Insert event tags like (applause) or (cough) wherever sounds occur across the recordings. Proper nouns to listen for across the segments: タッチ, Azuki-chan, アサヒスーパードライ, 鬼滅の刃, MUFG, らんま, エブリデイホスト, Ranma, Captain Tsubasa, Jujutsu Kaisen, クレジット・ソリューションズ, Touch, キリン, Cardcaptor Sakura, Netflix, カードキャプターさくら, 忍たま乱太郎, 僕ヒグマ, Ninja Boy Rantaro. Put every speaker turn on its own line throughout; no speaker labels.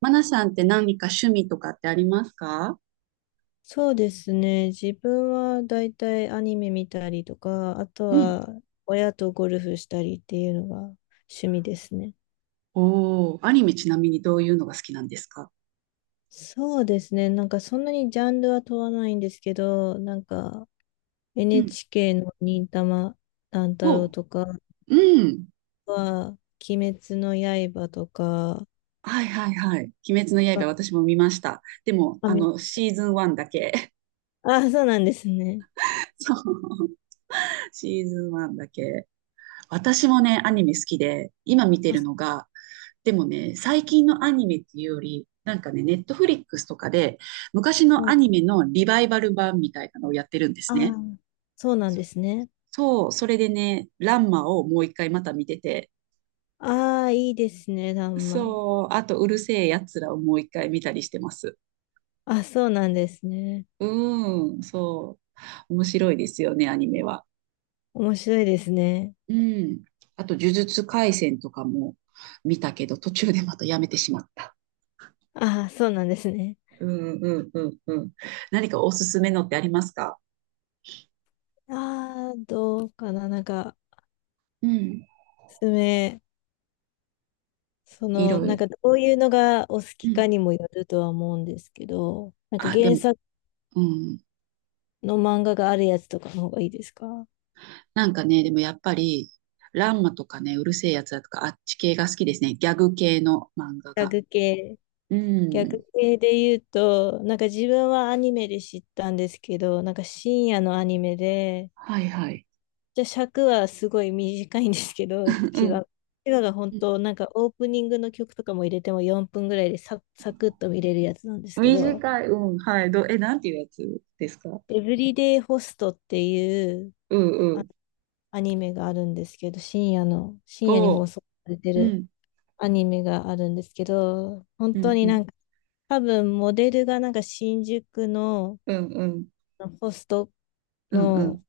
マナさんって何か趣味とかってありますか？
そうですね。自分はだいたいアニメ見たりとか、あと
うん、
は親とゴルフしたりっていうのが趣味ですね。
おー、アニメちなみにどういうのが好きなんですか？
そうですね。なんかそんなにジャンルは問わないんですけど、なんか
うん、
NHK の忍たま乱太
お
郎
う、
とか
うん。
は、鬼滅の刃とか、
はいはいはい。鬼滅の刃私も見ました。でも、
あ、見ました。
シーズン1だけ。
あ、そうなんですね。
(laughs) そう。シーズン1だけ。私もね、アニメ好きで、今見て
あ、
る
す
のが、でもね、最近のアニメっていうより、なんかね、ネットフリックスとかで、昔の
ご
ア
い。
ニメのリバイバル版みたいなのをやってるんです
あ、
ね。
そうなんですね。
そう、それでね、ランマをもう一回また見てて、
ああ、いいですね、らんま。
そう、あとうるせえやつらをもう一回見たりしてます。
あ、そうなんですね。
うん、そう。面白いですよね、アニメは。
面白いですね。
うん。あと、呪術廻戦とかも見たけど、途中でまたやめてしまった。
ああ、そうなんですね。
うんうんうんうん。何かおすすめのってありますか？
ああ、どうかな。なんか、
うん。
おめ、そ
い
の、
ろ
な
い
ん
ろ。
か、どういうのがお好
う
きか
ん。
にもよるとは思うんですけど、なんか
あ、で
原
も、
作
うん。
の漫画があるやつとかの方がいいですか？
なんかね、でもやっぱり、ランマとかね、うるせえやつらとか、あっち系が好きですね。ギャグ系の漫画が。
逆系。
う
逆
ん。
系で言うと、なんか自分はアニメで知ったんですけど、なんか深夜のアニメで、
はいはい。
じゃあ尺はすごい短いんですけど、(laughs)
(laughs) う
1話。1話が本
ん。
当、なんかオープニングの曲とかも入れても4分ぐらいでサクッと見れるやつなんですけど、
短い、うん、はい。なんていうやつですか？
エブリデイホストっていう
うんう
あ
ん。
アニメがあるんですけど、深夜に
お
放
う。
送されて
う
る
ん、
アニメがあるんですけど、本
う
当
ん、う
にな
ん、
んか、多分モデルがなんか新宿の
うん、うん、
ホスト
うん、う
の
ん。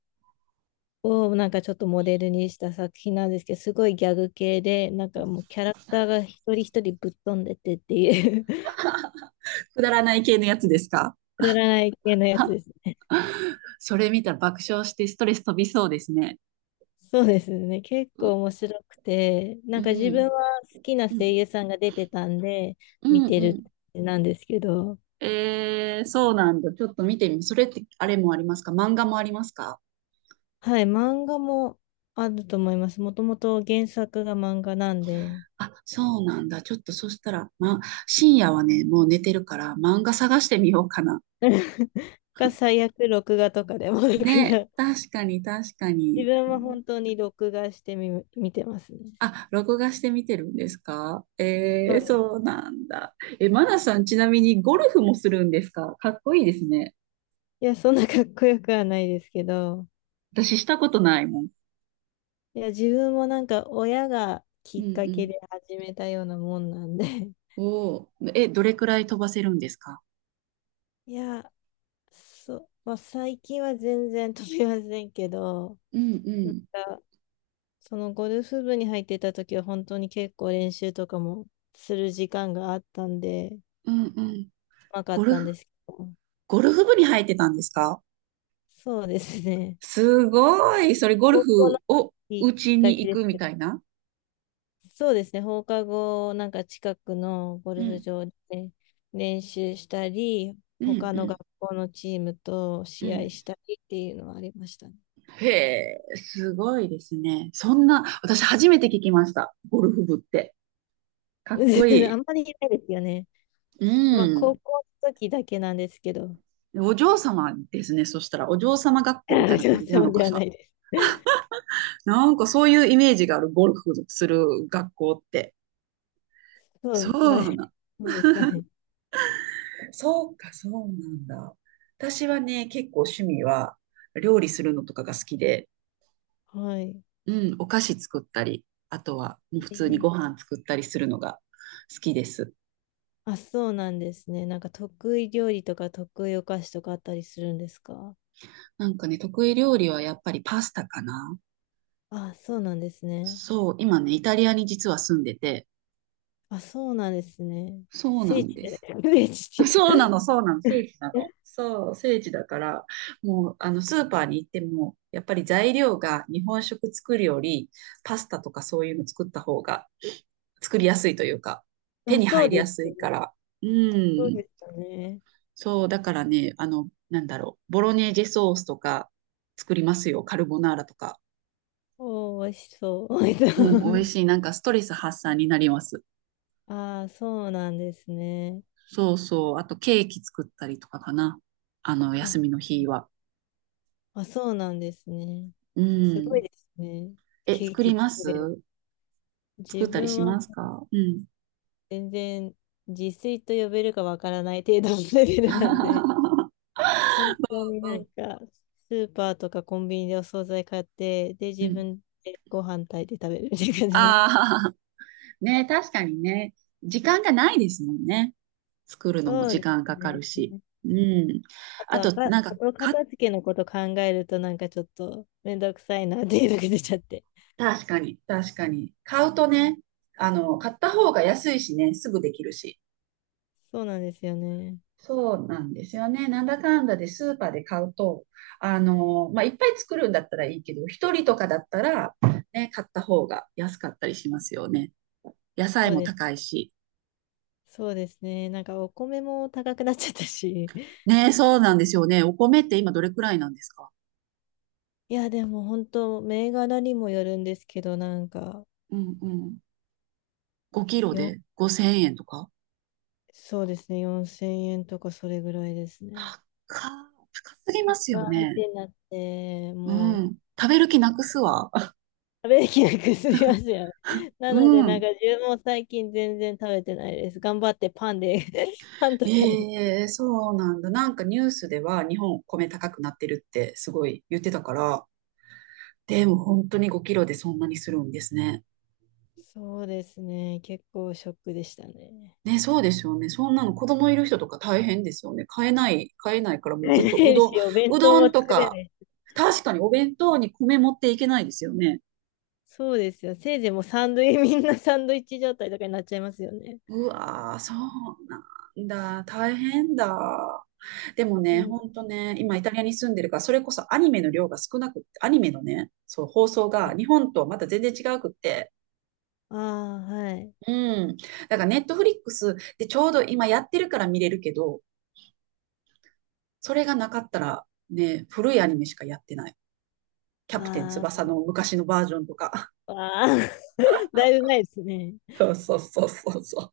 をなんかちょっとモデルにした作品なんですけど、すごいギャグ系で、なんかもうキャラクターが一人一人ぶっ飛んでてっていう (laughs) く
くだらない系のやつですか？
だらない系のやつ
は
ですね。
(laughs) それ見たら爆笑してストレス飛びそうですね。
(laughs) そうですね。結
う
構
ん、
面白くて、な
う
んか自分は
ん、
好きな
う
声
ん、
優さんが出てたんで、
う
見
ん
て
う
る
ん。
なんですけど、
えー、そうなんだ。ちょっと見てみ。それってあれもありますか？漫画もありますか？
はい、漫画もあると思います。もともと原作が漫画なんで、
あ、そうなんだ。ちょっとそしたら、ま、深夜はね、もう寝てるから漫画探してみようかな。
(laughs) が最悪録画とかでも録
ね、
画。
確かに確か
自
に。
分は本当に録画してみ、見てますね。
あ、録画して見てるんですか？
そ
えー、
う
そうなんだ。え、マナさん、ちなみにゴルフもするんですか？かっこいいですね。
いや、そんなかっこよくはないですけど、
私したことないもん。
いや、自分もなんか親がき
うん
っか
う
け
ん。
で始めたようなもんなんで、(laughs)
おお。え、どれくらい飛ばせるんですか？
いや、そう、まあ、最近は全然飛びませんけど、
うんう
なん
ん。
か、そのゴルフ部に入ってた時は本当に結構練習とかもする時間があったんで、う
うんうん。
まかっ
ゴル
たんで
フ、
すけど、
ゴルフ部に入ってたんですか？
そうですね。
すごい。それゴ
(laughs)
ル
高校
フ
の
を
時
打ち
だ
に行
け
くみ
です。
たいな。
そうですね、放課後、なんか近くのゴ
う
ルフ
ん
場で練習したり、
うん
他
う
の学
ん
校のチームと
う
試合
ん。
したりっていうのはありましたね。
へえ、すごいですね。そんな、私初めて聞きました。ゴルフ部って。かっこい
(laughs) あ
い。
んまりいないですよね。
う
まあ、
ん。
高校の時だけなんですけど、
お嬢様ですね。そしたら、お嬢様学
(laughs)
校みたいな感じな
そ
の
う
か
では
し
な
ら。
いです。
なんかそういうイメージがある、ゴルフする学校って。
そ
そ
うなん (laughs) そ
うな、
うですかね。
そうか、そうなんだ。私はね、結構趣味は料理するのとかが好きで、
はい。
うん、お菓子作ったり、あとはもう
え
普通に
ー、
ご飯作ったりするのが好きです。
あ、そうなんですね。なんか得意料理とか得意お菓子とかあったりするんですか？
なんかね、得意料理はやっぱりパスタかな。
あ、そうなんですね。
そう、今ね、イタリアに実は住んでて、
あ、そうなんですね。
そうな
聖
ん
地
で
じゃない
す。
ですか。(laughs) 聖
(laughs)
地っ
そうな
て
の、そうなの、
い
聖
う
地なの。そう、聖地だから、もう、スーパーに行っても、やっぱり材料が日本食作るより、パスタとかそういうの作った方が、作りやすいというか、
か (laughs)
手
あ、
に
そ
入
う
り
で
やすい
す。
から。う
そう
ん。
でしたね。
そう、だからね、なんだろう、ボロネーゼソースとか作りますよ、カルボナーラとか。
おー、美味しそう。(laughs) 美味し
うん、
そ
美味
う。
しい。なんかストレス発散になります。
(laughs) ああ、そうなんですね。
そうそう。あとケーキ作ったりとかかな。休
あ、
みの日は。
あ、そうなんですね。
う
すご
ん。
いですね。
え、
ケーキ作れる。
作
自
ったり
分
し
は
ますか？うん。
全然自炊と呼べるかわからない程度のレベルなんで、
(laughs)
(laughs) 本当に
う
なん
ん。
か、スーパーとかコンビニでお惣菜買って、で、
う
自
ん。
分でご飯炊いて食べるみたいな感じなんで。
ああ、ね、確かにね。時間がないですもんね。作るのも
そう
時
で
間か
す
か
ね。
るし。うん。
あと
あ
は
と、
か、
なんか、
後
か、
片付けのこと考えるとなんかちょっとめんどくさいなっていうのが出ちゃって。
確かに、確かに。買うとね、買った方が安いしね、すぐできるし。
(laughs) そうなんですよね。
そうなんですよね。なんだかんだでスーパーで買うと、まあ、いっぱい作るんだったらいいけど、一人とかだったら、ね、買った方が安かったりしますよね。野
そ
菜
う
も
です。
高いし。
そうですね。なんかお米も高くなっちゃったし。(laughs)
ね、そうなんですよね。お米って今どれくらいなんですか？
いや、でも本当、銘柄にもよるんですけど、なんか、
うんうん。5キロ
よ、
で5000円とか？
そうですね。4000円とかそれぐらいですね。
高すぎますよ
高いっ
ね。
てなって、
う
もう
ん。食べる気なくすわ。
食べきなくすみま
(laughs)
すよね。な
う
ので、なん
ん。
か自分も最近全然食べてないです。頑張ってパンで (laughs) パンとかね。
ええそうなんだ。なんかニュースでは日本米高くなってるってすごい言ってたから、でも本当に5キロでそんなにするんですね。
そうですね。結構ショックでしたね。
ね、そうですよね。そんなの子供いる人とか大変ですよね。買えない、買えないから
(laughs)
もう
買
ずっと
えな
う
い
どん、
し、お弁
う
当
ど
も
んと
作れ
か、
ない。
確かにお弁当に米持っていけないですよね。
そうですよ。せいぜいもうサンドイッチ、みんなサンドイッチ状態とかになっちゃいますよね。
うわー、そうなんだ。大変だ。でも
そ
ね、
うなん
ほ
だ。
んとね、今イタリアに住んでるから、それこそアニメの量が少なくって、アニメのね、そう、放送が日本とはまた全然違うくって、
ああ、はい。
うん。だからネットフリックスでちょうど今やってるから見れるけど、それがなかったら、ね、古いアニメしかやってない。キャプテン翼
あ
の昔のバージョンとか。
あ、ああ (laughs) だいぶ前ですね。
(laughs) そうそうそうそうそう。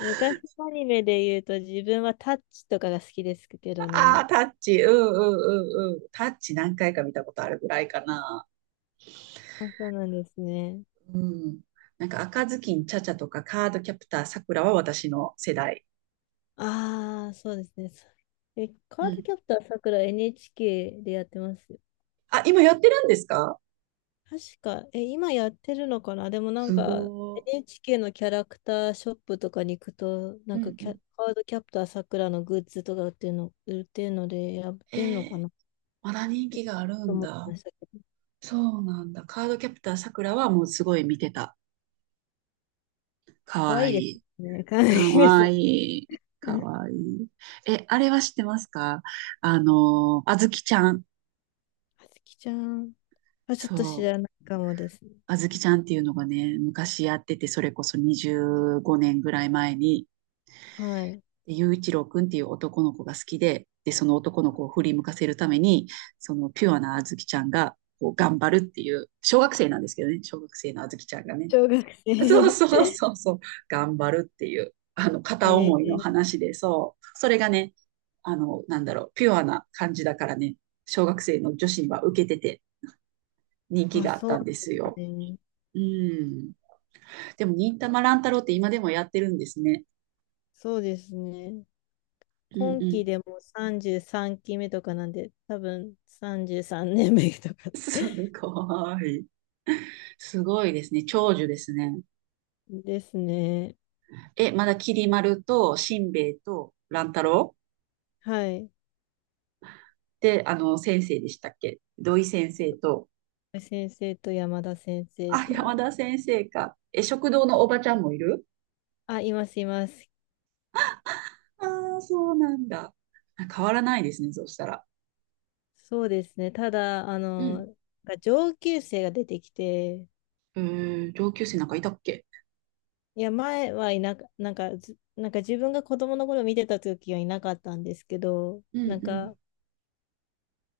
昔のアニメで言うと自分はタッチとかが好きですけど
ああ、
ね。
タッチ、うんうんうんうん。タッチ何回か見たことあるぐらいかな。
あ、そうなんですね。
うん。なんか赤ずきんちゃちゃとかカードキャプターさくらは私の世代。
ああ、そうですね。
う
カード
ん。
キャプターさくら NHK でやってますよ。
あ、今やってるんですか？
確か、え、今やってるのかな？でもなん
す
か
ごー。
NHK のキャラクターショップとかに行くと、な
う
んか
んうん。
カードキャプターさくらのグッズとか売ってるので、やっ
え
てんのか
ー、
なっ
まだ人
て
気があるん
思って
だ。
ましたけど。
そうなんだ。カードキャプターさくらはもうすごい見てた。か
かわ
わ
いい
い
で
い。
すね。かわい
か
いです
わ
ね。
いい。か
(laughs)
わいい。え、あれは知ってますか？あずきちゃん。
あつきちゃんはちょっと
そ
知
う。
らないかもですね。
あずきちゃんっていうのがね、昔やってて、それこそ25年ぐらい前に、
はい。
でゆういち一郎くんっていう男の子が好きで、で、その男の子を振り向かせるために、そのピュアなあずきちゃんが、こう頑張るっていう、小学生なんですけどね、小学生のあずきちゃんがね、
小学
(laughs) そう
生。
そう
(laughs)
そうそう、頑張るっていう、片
え
思いの
ー、
話で、そう、それがね、なんだろう、ピュアな感じだからね、小学生の女子には受けてて人気
あ、
があっ
そう
たんで
なん
す
です
よ。
ね。
うん。でも、忍たま乱太郎って今でもやってるんですね。
そうですね。
うん
今
う
期
ん。
でも33期目とかなんで、多分33年目とか
す
(laughs)
ごい。すごいですね。長寿ですね。
ですね。
え、まだきり丸としんべヱと乱太郎
はい。
って、先生でしたっけ？土井先生と、
先生と山田先生
あ、山
と。
田先生か。え、食堂のおばちゃんもいる？
あ、います、います。
ああ、そうなんだ。あ、変わらないですね、そうしたら。
そうですね。ただ、あ
うん。
の、上級生が出てきて、
えー、上級生なんかいたっけ？
いや、前はいなか、なんかず、なんか自分が子供の頃見てた時はいなかったんですけど、
うん
なん
うん。
か、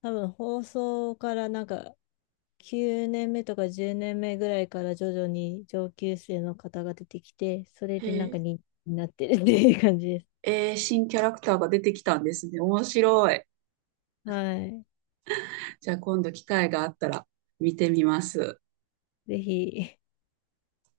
多分放送からなんか9年目とか10年目ぐらいから徐々に上級生の方が出てきて、それでな
へ
んか
え。
人になってるっていう感じです。
えー、新キャラクターが出てきたんですね。面白い。
はい。
じゃあ今度機会があったら見てみます。
ぜひ、